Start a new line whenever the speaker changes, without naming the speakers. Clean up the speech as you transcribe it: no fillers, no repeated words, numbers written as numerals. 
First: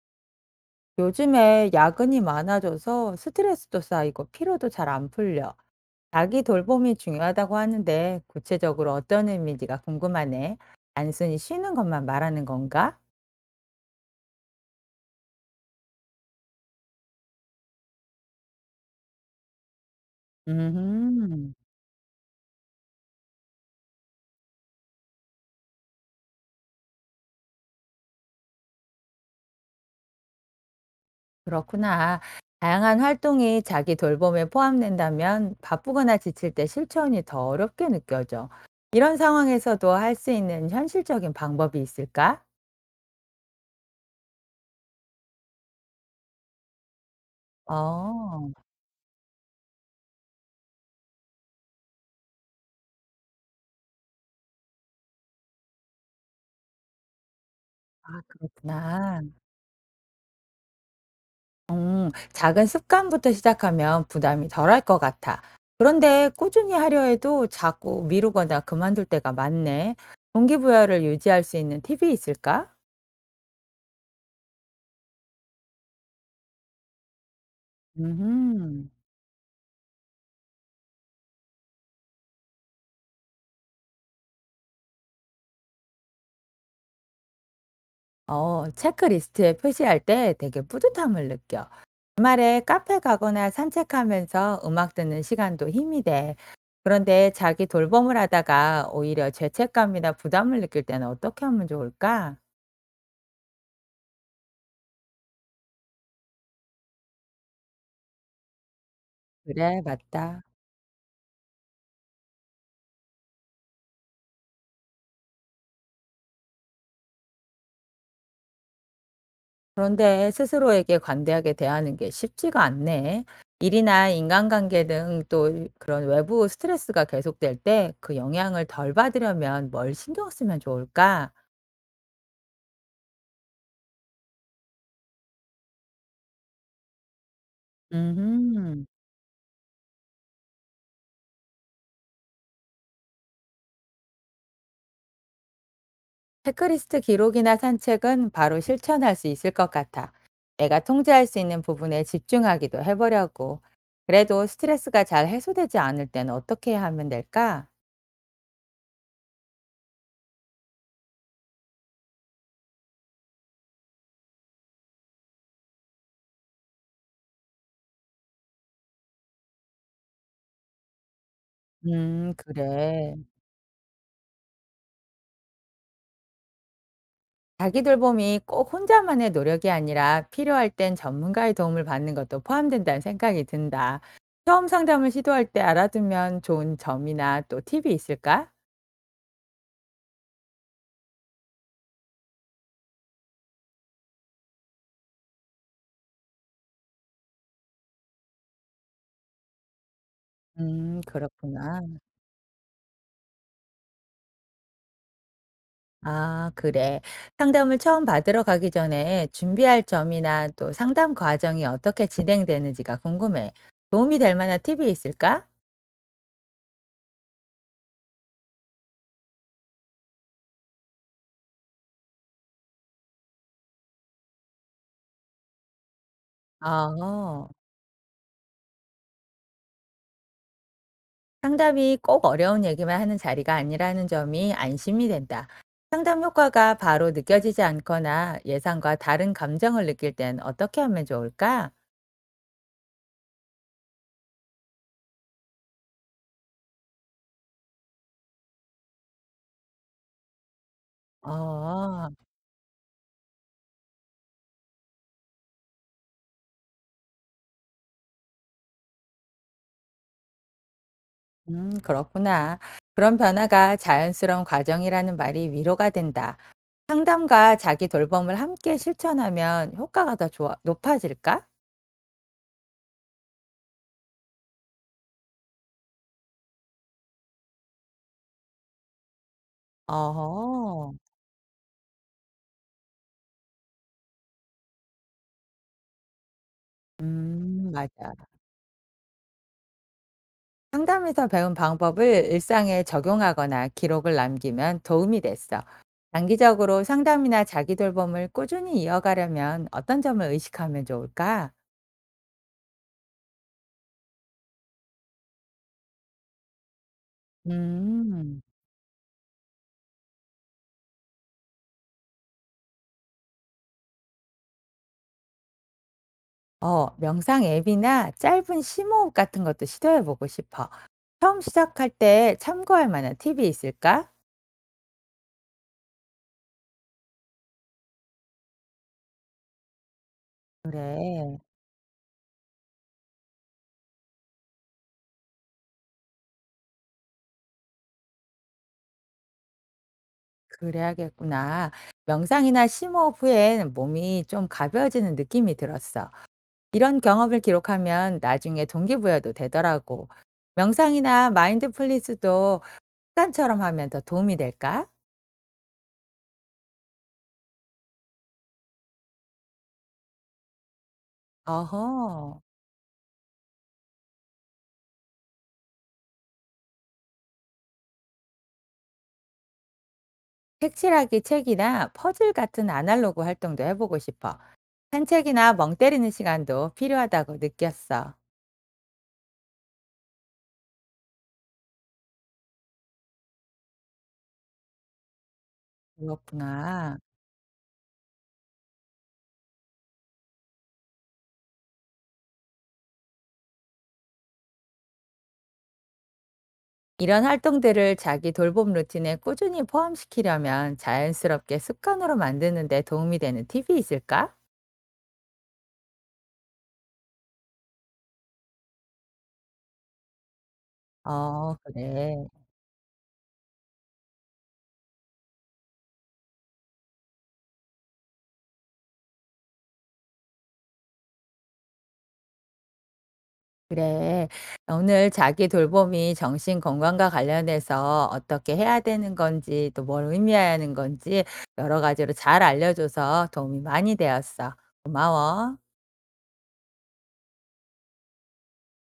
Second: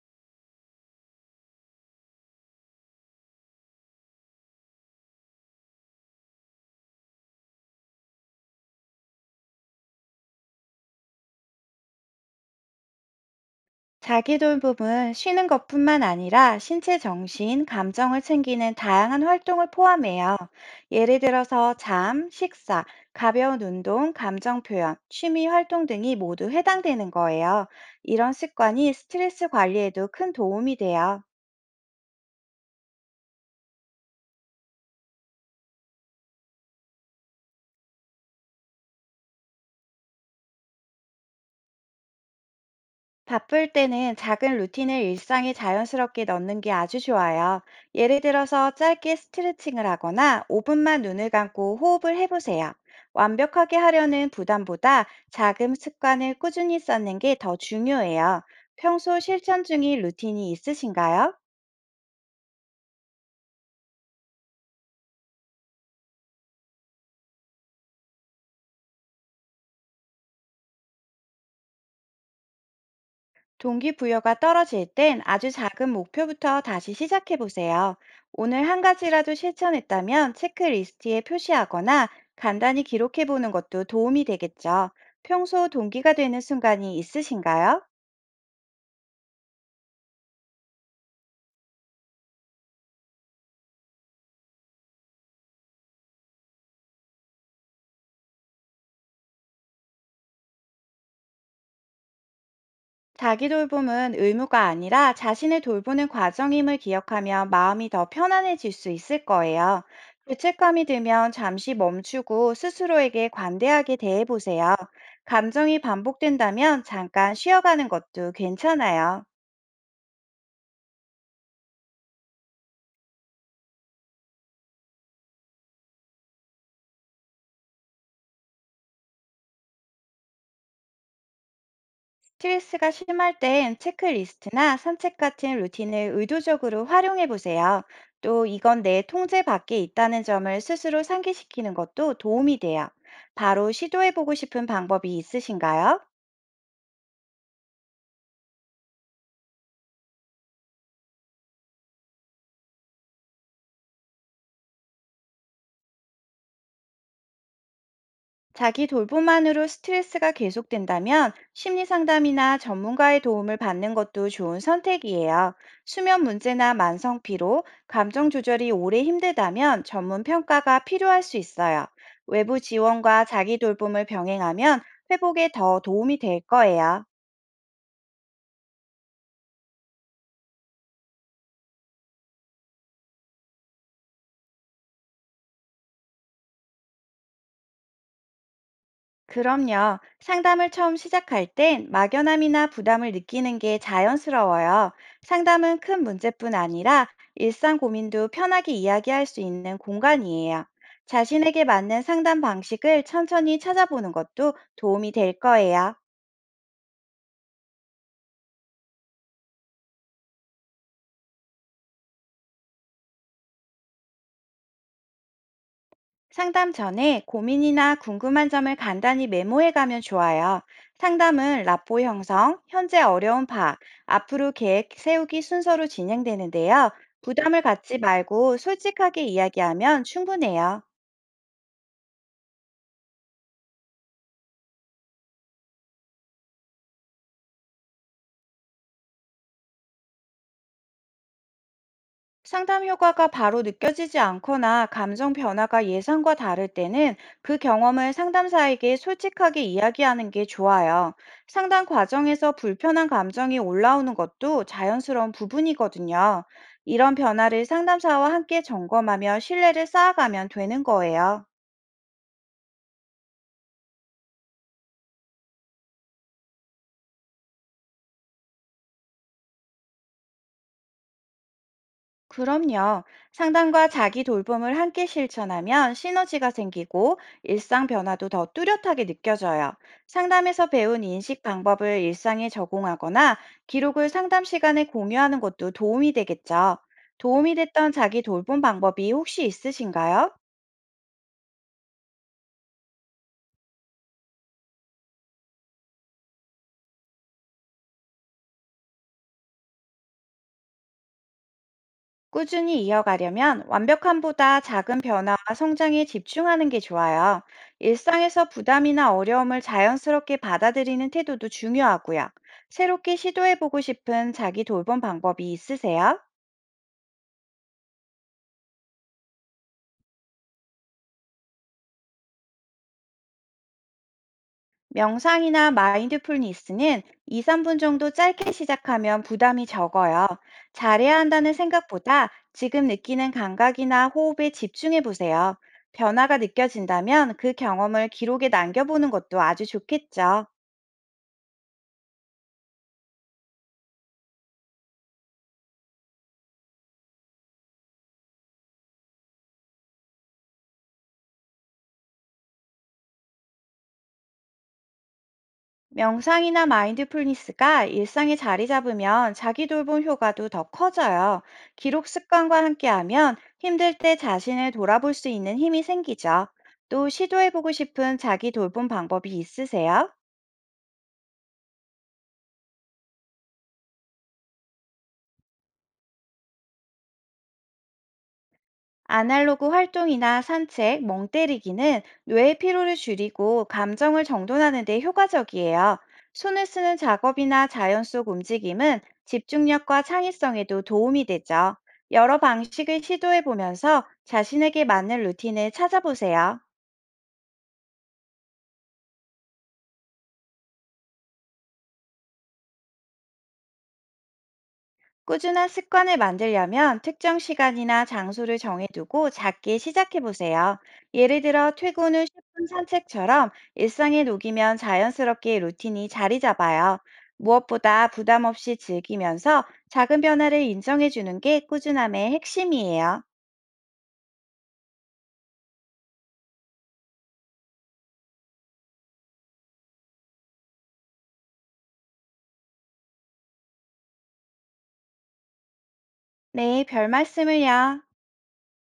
요즘에 야근이 많아져서 스트레스도 쌓이고 피로도 잘 안 풀려. 자기 돌봄이 중요하다고 하는데 구체적으로 어떤 의미인지가 궁금하네. 단순히 쉬는 것만 말하는 건가?
자기 돌봄은 쉬는 것뿐만 아니라 신체, 정신, 감정을 챙기는 다양한 활동을 포함해요. 예를
음,
들어서 잠, 식사, 가벼운 운동, 감정 표현, 취미 활동 등이 모두 해당되는 거예요. 이런 습관이 스트레스 관리에도 큰 도움이 돼요.
그렇구나. 다양한 활동이 자기 돌봄에 포함된다면 바쁘거나 지칠 때 실천이 더 어렵게 느껴져. 이런 상황에서도 할 수 있는 현실적인 방법이 있을까?
바쁠 때는 작은 루틴을 일상에 자연스럽게 넣는 게 아주 좋아요. 예를
어,
들어서 짧게 스트레칭을 하거나 5분만 눈을 감고 호흡을 해보세요. 완벽하게 하려는 부담보다 작은 습관을 꾸준히 쌓는 게 더 중요해요. 평소
그렇구나.
실천 중인 루틴이 있으신가요?
작은 습관부터 시작하면 부담이 덜할 것 같아. 그런데 꾸준히 하려 해도 자꾸 미루거나 그만둘 때가 많네. 동기부여를 유지할 수 있는 팁이 있을까?
동기부여가 떨어질 땐 아주 작은 목표부터 다시 시작해 보세요. 오늘 한
음,
가지라도 실천했다면 체크리스트에 표시하거나 간단히 기록해 보는 것도 도움이 되겠죠. 평소 동기가 되는 순간이 있으신가요?
어, 체크리스트에 표시할 때 되게 뿌듯함을 느껴. 주말에 카페 가거나 산책하면서 음악 듣는 시간도 힘이 돼. 그런데 자기 돌봄을 하다가 오히려 죄책감이나 부담을 느낄 때는 어떻게 하면 좋을까?
자기 돌봄은 의무가 아니라 자신을 돌보는 과정임을 기억하면 마음이 더 편안해질 수 있을
그래,
거예요.
맞다.
죄책감이 들면 잠시 멈추고 스스로에게 관대하게 대해보세요. 감정이 반복된다면 잠깐 쉬어가는 것도 괜찮아요.
그런데 스스로에게 관대하게 대하는 게 쉽지가 않네. 일이나 인간관계 등 또 그런 외부 스트레스가 계속될 때 그 영향을 덜 받으려면 뭘 신경 쓰면 좋을까?
스트레스가 심할 땐 체크리스트나 산책 같은 루틴을 의도적으로 활용해 보세요. 또 이건
음,
내 통제 밖에 있다는 점을 스스로 상기시키는 것도 도움이 돼요. 바로 시도해 보고 싶은 방법이 있으신가요?
체크리스트 기록이나 산책은 바로 실천할 수 있을 것 같아. 내가 통제할 수 있는 부분에 집중하기도 해보려고. 그래도 스트레스가 잘 해소되지 않을 땐 어떻게 하면 될까?
자기 돌봄만으로 스트레스가 계속된다면 심리 상담이나 전문가의 도움을 받는 것도 좋은 선택이에요. 수면 문제나 만성 피로, 감정 조절이 오래 힘들다면 전문 평가가 필요할 수 있어요. 외부
그래.
지원과 자기 돌봄을 병행하면 회복에 더 도움이 될 거예요.
자기 돌봄이 꼭 혼자만의 노력이 아니라 필요할 땐 전문가의 도움을 받는 것도 포함된다는 생각이 든다. 처음 상담을 시도할 때 알아두면 좋은 점이나 또 팁이 있을까?
그럼요. 상담을 처음 시작할 땐 막연함이나 부담을 느끼는 게 자연스러워요. 상담은 큰 문제뿐 아니라 일상 고민도 편하게 이야기할 수 있는 공간이에요. 자신에게
그렇구나.
맞는 상담 방식을 천천히 찾아보는 것도 도움이 될 거예요.
아, 그래. 상담을 처음 받으러 가기 전에 준비할 점이나 또 상담 과정이 어떻게 진행되는지가 궁금해. 도움이 될 만한 팁이 있을까?
상담 전에 고민이나 궁금한 점을 간단히 메모해 가면 좋아요. 상담은 라포 형성, 현재 어려운 파악, 앞으로 계획 세우기 순서로 진행되는데요.
아,
부담을 갖지 말고 솔직하게 이야기하면 충분해요.
상담이 꼭 어려운 얘기만 하는 자리가 아니라는 점이 안심이 된다. 상담 효과가 바로 느껴지지 않거나 예상과 다른 감정을 느낄 땐 어떻게 하면 좋을까?
상담 효과가 바로 느껴지지 않거나 감정 변화가 예상과 다를 때는 그 경험을 상담사에게 솔직하게 이야기하는 게 좋아요. 상담
어,
과정에서 불편한 감정이 올라오는 것도 자연스러운 부분이거든요. 이런 변화를 상담사와 함께 점검하며 신뢰를 쌓아가면 되는 거예요.
그렇구나. 그런 변화가 자연스러운 과정이라는 말이 위로가 된다. 상담과 자기 돌봄을 함께 실천하면 효과가 더 좋아, 높아질까?
그럼요. 상담과 자기 돌봄을 함께 실천하면 시너지가 생기고 일상 변화도 더 뚜렷하게 느껴져요. 상담에서
어허,
배운 인식 방법을 일상에 적용하거나 기록을 상담 시간에 공유하는 것도 도움이 되겠죠. 도움이 됐던
맞아.
자기 돌봄 방법이 혹시 있으신가요?
상담에서 배운 방법을 일상에 적용하거나 기록을 남기면 도움이 됐어. 장기적으로 상담이나 자기 돌봄을 꾸준히 이어가려면 어떤 점을 의식하면 좋을까?
꾸준히 이어가려면 완벽함보다 작은 변화와 성장에 집중하는 게 좋아요.
음,
일상에서 부담이나 어려움을 자연스럽게 받아들이는 태도도 중요하고요. 새롭게 시도해보고 싶은 자기 돌봄 방법이 있으세요?
어, 명상 앱이나 짧은 심호흡 같은 것도 시도해 보고 싶어. 처음 시작할 때 참고할 만한 팁이 있을까?
명상이나 마인드풀니스는 2, 3분 정도 짧게 시작하면 부담이 적어요. 잘해야
그래,
한다는 생각보다 지금 느끼는 감각이나 호흡에 집중해보세요. 변화가 느껴진다면 그 경험을 기록에 남겨보는 것도 아주 좋겠죠.
그래야겠구나. 명상이나 심호흡 후엔 몸이 좀 가벼워지는 느낌이 들었어. 이런 경험을 기록하면 나중에 동기부여도 되더라고. 명상이나 마인드풀리스도 습관처럼 하면 더 도움이 될까?
명상이나 마인드풀니스가 일상에 자리 잡으면 자기 돌봄 효과도 더 커져요. 기록
어허.
습관과 함께하면 힘들 때 자신을 돌아볼 수 있는 힘이 생기죠. 또 시도해보고 싶은 자기 돌봄 방법이 있으세요?
색칠하기 책이나 퍼즐 같은 아날로그 활동도 해보고 싶어. 산책이나 멍 때리는 시간도 필요하다고 느꼈어.
아날로그 활동이나 산책, 멍 때리기는 뇌의 피로를 줄이고 감정을 정돈하는 데 효과적이에요. 손을
그렇구나.
쓰는 작업이나 자연 속 움직임은 집중력과 창의성에도 도움이 되죠. 여러 방식을 시도해 보면서 자신에게 맞는 루틴을 찾아보세요.
이런 활동들을 자기 돌봄 루틴에 꾸준히 포함시키려면 자연스럽게 습관으로 만드는 데 도움이 되는 팁이 있을까?
꾸준한 습관을 만들려면 특정 시간이나 장소를 정해두고 작게 시작해 보세요. 예를
어,
들어 퇴근
그래.
후 10분 산책처럼 일상에 녹이면 자연스럽게 루틴이 자리 잡아요. 무엇보다 부담 없이 즐기면서 작은 변화를 인정해 주는 게 꾸준함의 핵심이에요.
그래. 오늘 자기 돌봄이 정신 건강과 관련해서 어떻게 해야 되는 건지 또 뭘 의미하는 건지 여러 가지로 잘 알려줘서 도움이 많이 되었어. 고마워.
네, 별 말씀을요.